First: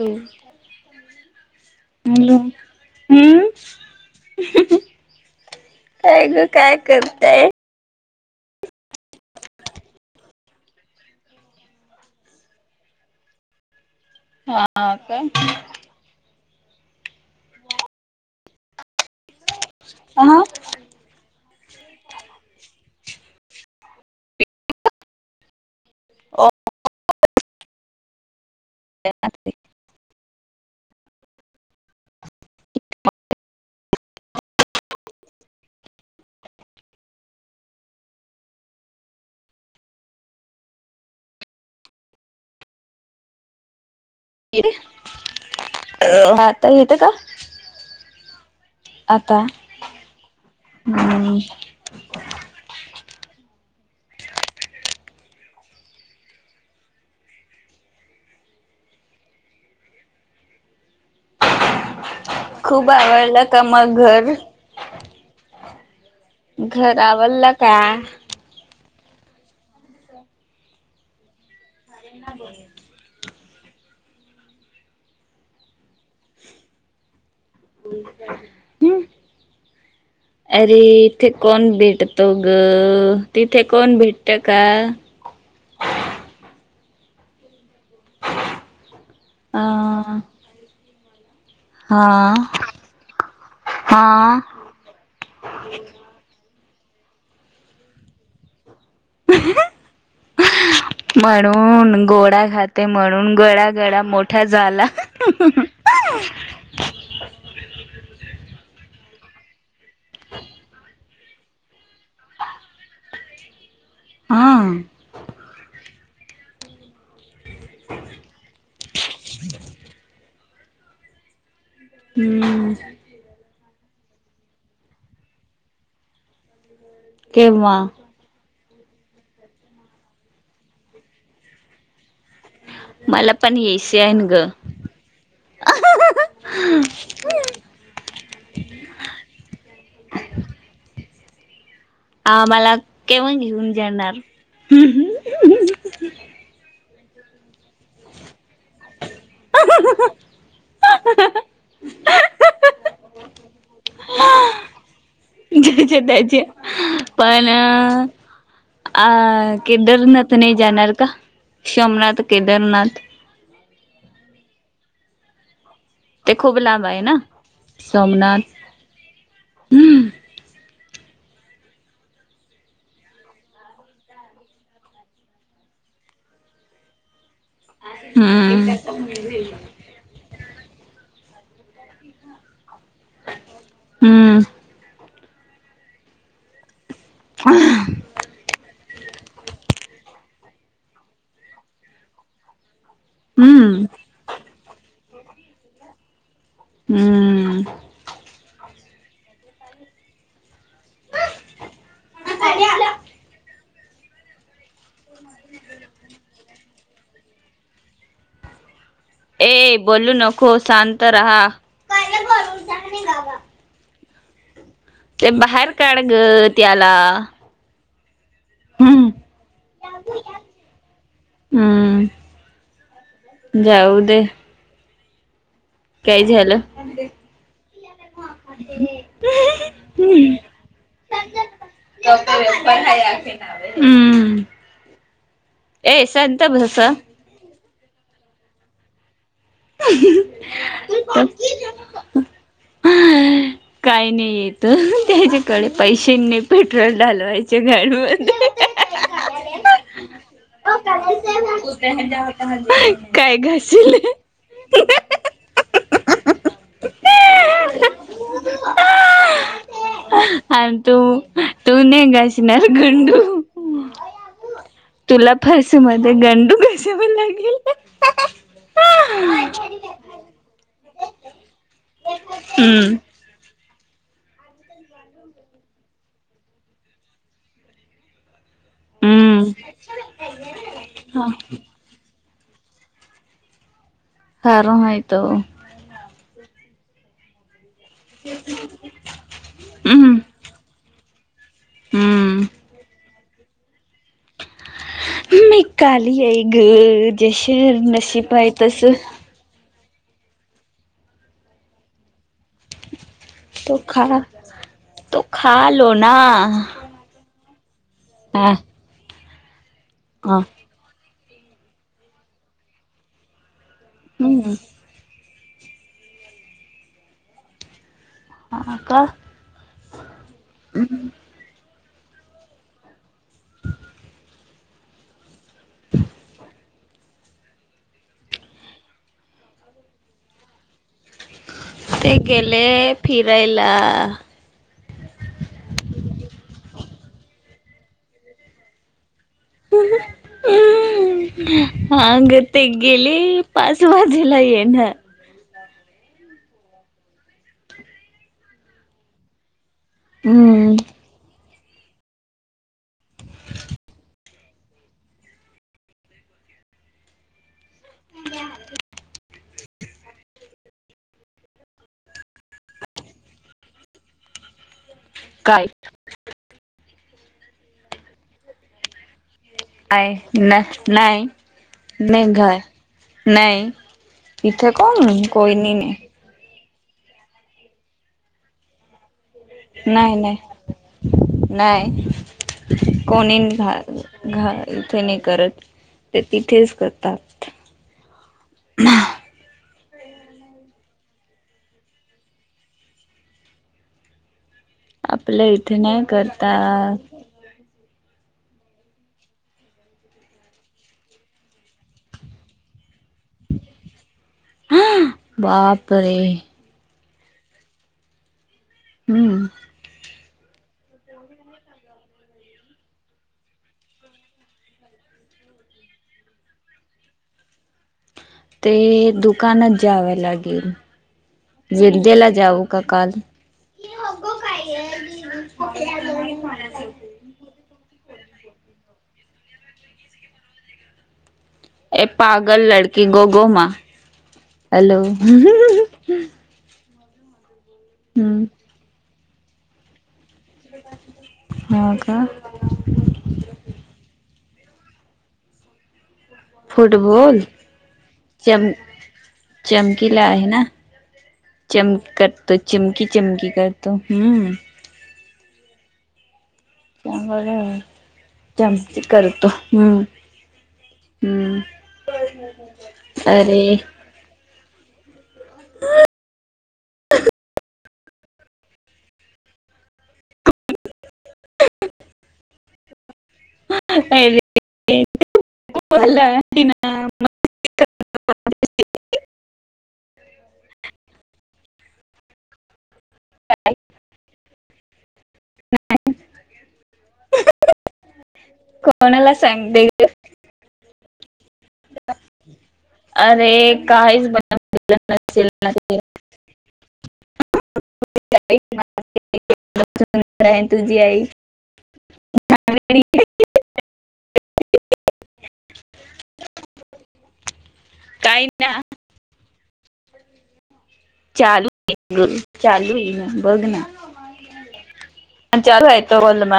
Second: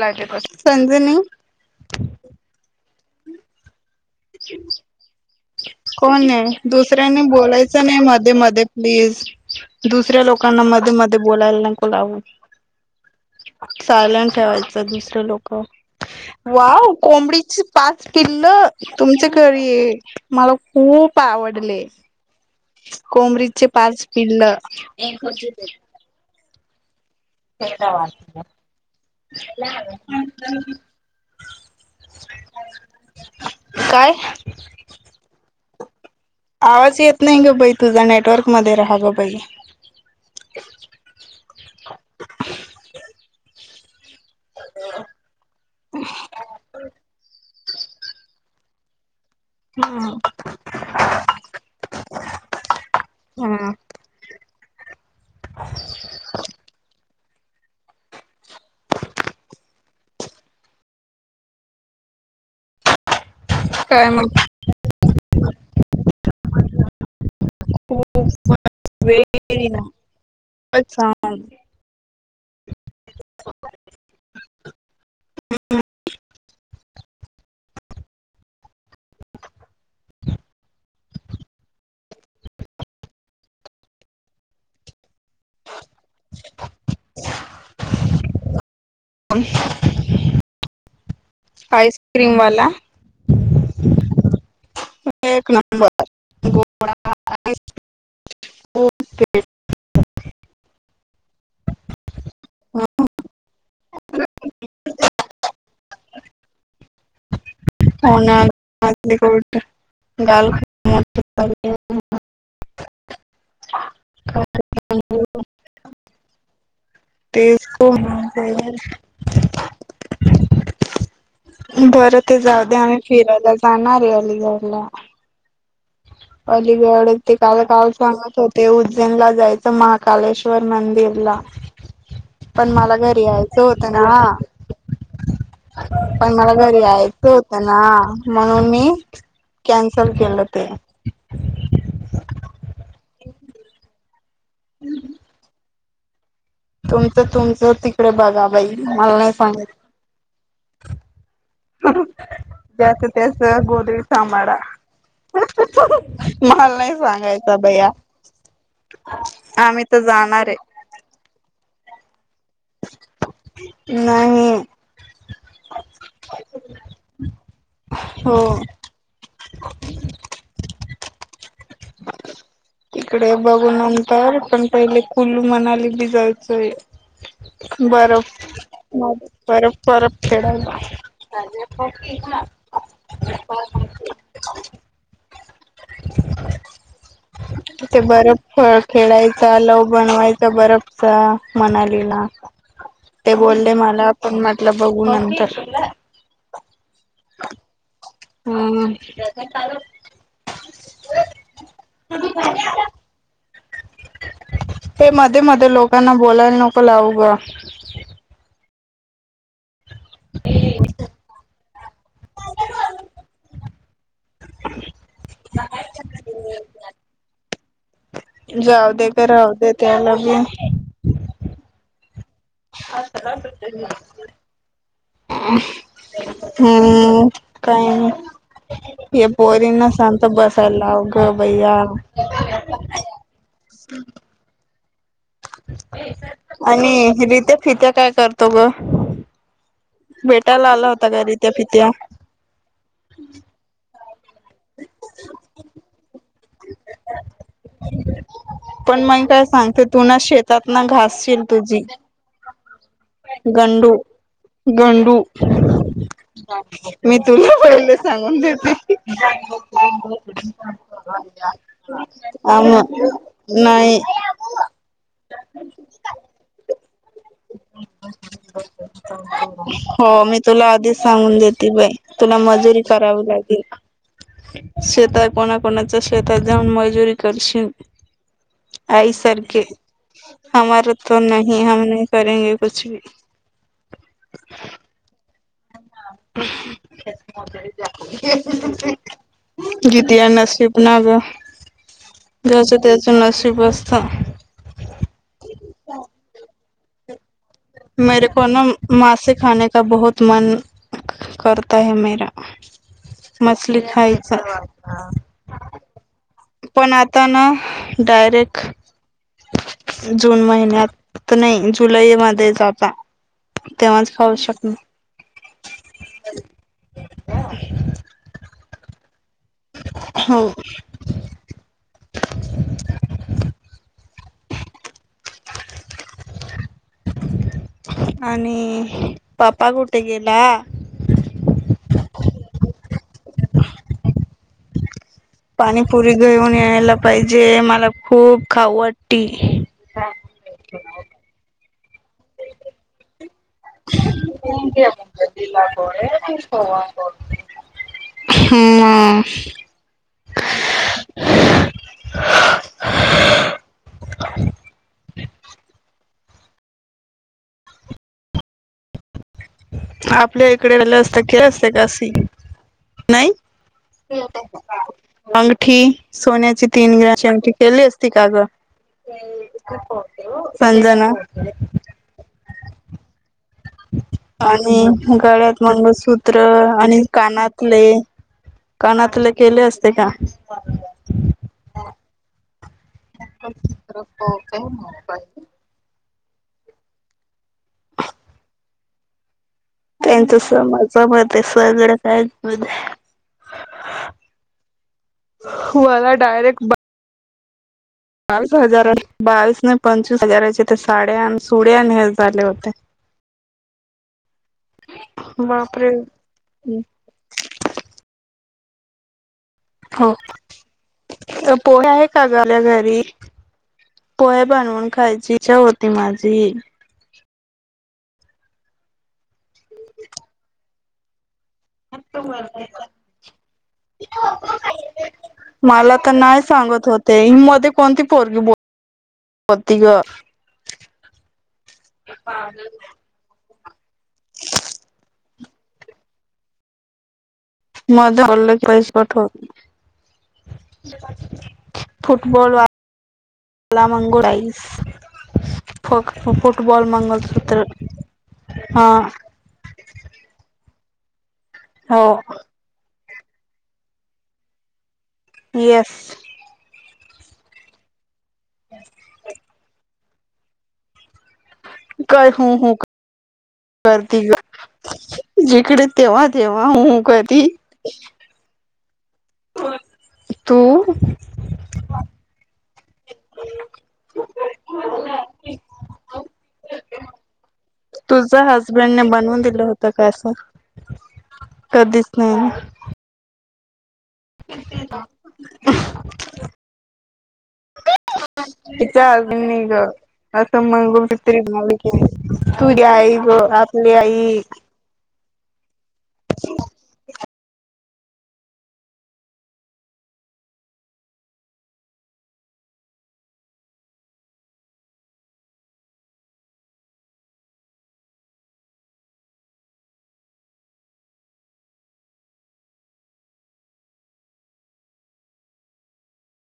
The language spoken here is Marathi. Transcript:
हम्म. संजनी हॅलो हम्म [unintelligible] हम काय कोण ग आय? काय दुसऱ्यांनी करताय? बोलायचं नाही मद् दे मध्ये प्लीज, दुसऱ्या लोकांना मधे मधे बोलायला नको लावू. सायलेंट हा ठेवायचं काय? दुसरे लोक वाव कोंबडीची पाच पिल्लं तुमच घरी येत हा खूप आवडले, कोमरीचे पाच पिल्ल [unintelligible] ओ [unintelligible] [unintelligible] लागल पण [unintelligible] काय? आवाज येत नाई ग बई तुझा, नेटवर्क मध्ये रहा ग बई [unintelligible] अ आता येत का? आता हम्म [unintelligible] हम खूप आवडलंत त काय मघर मग घराव [unintelligible] का? [unintelligible] अच्छा [unintelligible] [unintelligible] [unintelligible] [unintelligible] हम् अरे इथे कोण भेटतो ग, तिथे कोण भेटत का? आ [unintelligible] आइसक्रीम वाला हा. एक नंबर गो [unintelligible] म्हणून गोडा खाते म्हणून गळा गळा मोठा झाला. [unintelligible] हो ना [unintelligible] [unintelligible] हा [unintelligible] तेच कोण [unintelligible] बरं ते जाऊ हम्म दया, आम्ही फिरायला पाणारअलीगडला [unintelligible] ते गड ते काल केव्हा काल सांगत होत ते उज्जैनला जायचं महाकालेश्वर मंदिरला पण मला घरी पण यायचं होतं यायचे आहे ना, ग पण मला घरी यायचं होतं ना, म्हणून मी कॅन्सल केलं ते आ मला केव्ह घेऊन जाणार [unintelligible] [unintelligible] तुमचं तुमचं तिकड बघा मला नाय सांगायच ज्याच त्याच गोधडी समाडा ज्याचे त्याचे पण बया. अ आम्ही तर केदारनाथ नाई जाणार का? शोमनाथ, केदारनाथ नाही. ते खूप लांब आहे ना हो सोमनाथ. तिकडे बघू नंतर पण पहिले कुल्लू मनाली बी जायचंय बरफ हम्म बरफ वरफ खेडायला. [unintelligible] हुं [unintelligible] तिते बरंफ फळ खेळायचा लव बनवायचा बरफचा मनालीला ते बोलले हम्म मला पण म्हटलं बघू नंतर हम्म [unintelligible] ते मध्ये मध्ये लोकांना बोलायला नको लावू ग ए बोलू नको सांत रहा. ते बाहेर काढ ग त्याला जाऊ दे हम्म ग राहू दे त्याला बी हम्म [unintelligible] जाऊ दे काय झालं [unintelligible] हम् काय हे पोरींना शांत हम्म बसाला लाव ग बया? हम्म ए शांत बसा [unintelligible] काय करतो ग? भेटायला आला होता घरी त्या [unintelligible] काय नाही येत हह त्याच्याकडे पै शिन्य पेट्रोल डालवायचे गाडीत मधे पण मग काय सांगते तू ना शेतात ना घासशील तुझी ह्ह्हहहह काय घाशील? गांडु----मी तुला पहिले हाह सांगून देते. आणि तू तू नाही घासणार आम गंडू नाही तुला फास मध्ये गांडु [unintelligible] [inaudible] हो मी तुला आधीच सांगून देते बाई तुला मजुरी हम्म करावी लागेल? शेतात कोणा कोणाच्या शेतात जाऊन मजुरी करशील? हम्म [unintelligible] करेगे कुछी भी [unintelligible] [unintelligible] हम्म घेतिया नशीब ना ग हम्म जस ते [unintelligible] मी काली ये [unintelligible] [unintelligible] [unintelligible] खायचा पण आता ना [unintelligible] हा डायरेक्ट हा जून महिन्यात नाही जुलै मध्ये [unintelligible] तेव्हाच खाऊ हम्म शकणे [inaudible] ह का? हो. [inaudible] आणि -पप्पा कुठे गेला? ते गेले -फिरायला. पाणीपुरी घेऊन यायला पाहिजे, मला खूप खाऊ वाट - ती. हां ग ते गेले पाच वाजेला येणार. हम्म. हम्म. [inaudible] [inaudible] ब आपल्या इकडे आलं असत का? [unintelligible] असते कासी नाही? [unintelligible] काय अंगठी -सोन्याची- तीन ग्रॅमची अंगठी केली असती का ग? आहे, नाही संजना नाही मे [unintelligible] नाही. इथे आणि कोण कोई गळ्यात नाही मंगळसूत्र. अ आणि कानातले -कानातले- केले असते का? नाही नाही नाही कोणी घा घाल कोणी करत. तिथेच करतात. [unintelligible] त्यांचं सम सम ते सगळं काय- आपल्या इथे नाही मला डायरेक्ट करता- बावीस हजारा बावीस नाही पंचवीस हजाराचे ते साड्या न सुड्या हे झाले होते. हं बापरे! हम्म. हो- त्या पोळ्या आहे का झाल्या घरी? पोळ्या बनवून खायची इच्छा होती माझी. ते -दु- कानात जावं लागेल. जिद्देला जाऊ का काल मला तर नाही सांगत होते मध्ये कोणती पोरगी बोलली होती ग? [unintelligible] हॅलो [unintelligible] हो का [unintelligible] [unintelligible] फुटबॉल मंगलसूत्र चम हा चमकीला आहे ना? हो चमकतो चिम की चमकी करतो हम्म येस. [unintelligible] त्यांची करतो हम्म हम्म काय हो हो अरे करती ग? जिकडे तेव्हा तेव हा हू हू करती होय. तू अरे मला तुझ हजबंडने बनवून दिलं होत का असं कधीच हं [unintelligible] नाही. ग अरे काहीच बनवशील [unintelligible] तुझी आई [unintelligible] काही ना चालू चालू आहे बघ ना चालू आहे तो गलम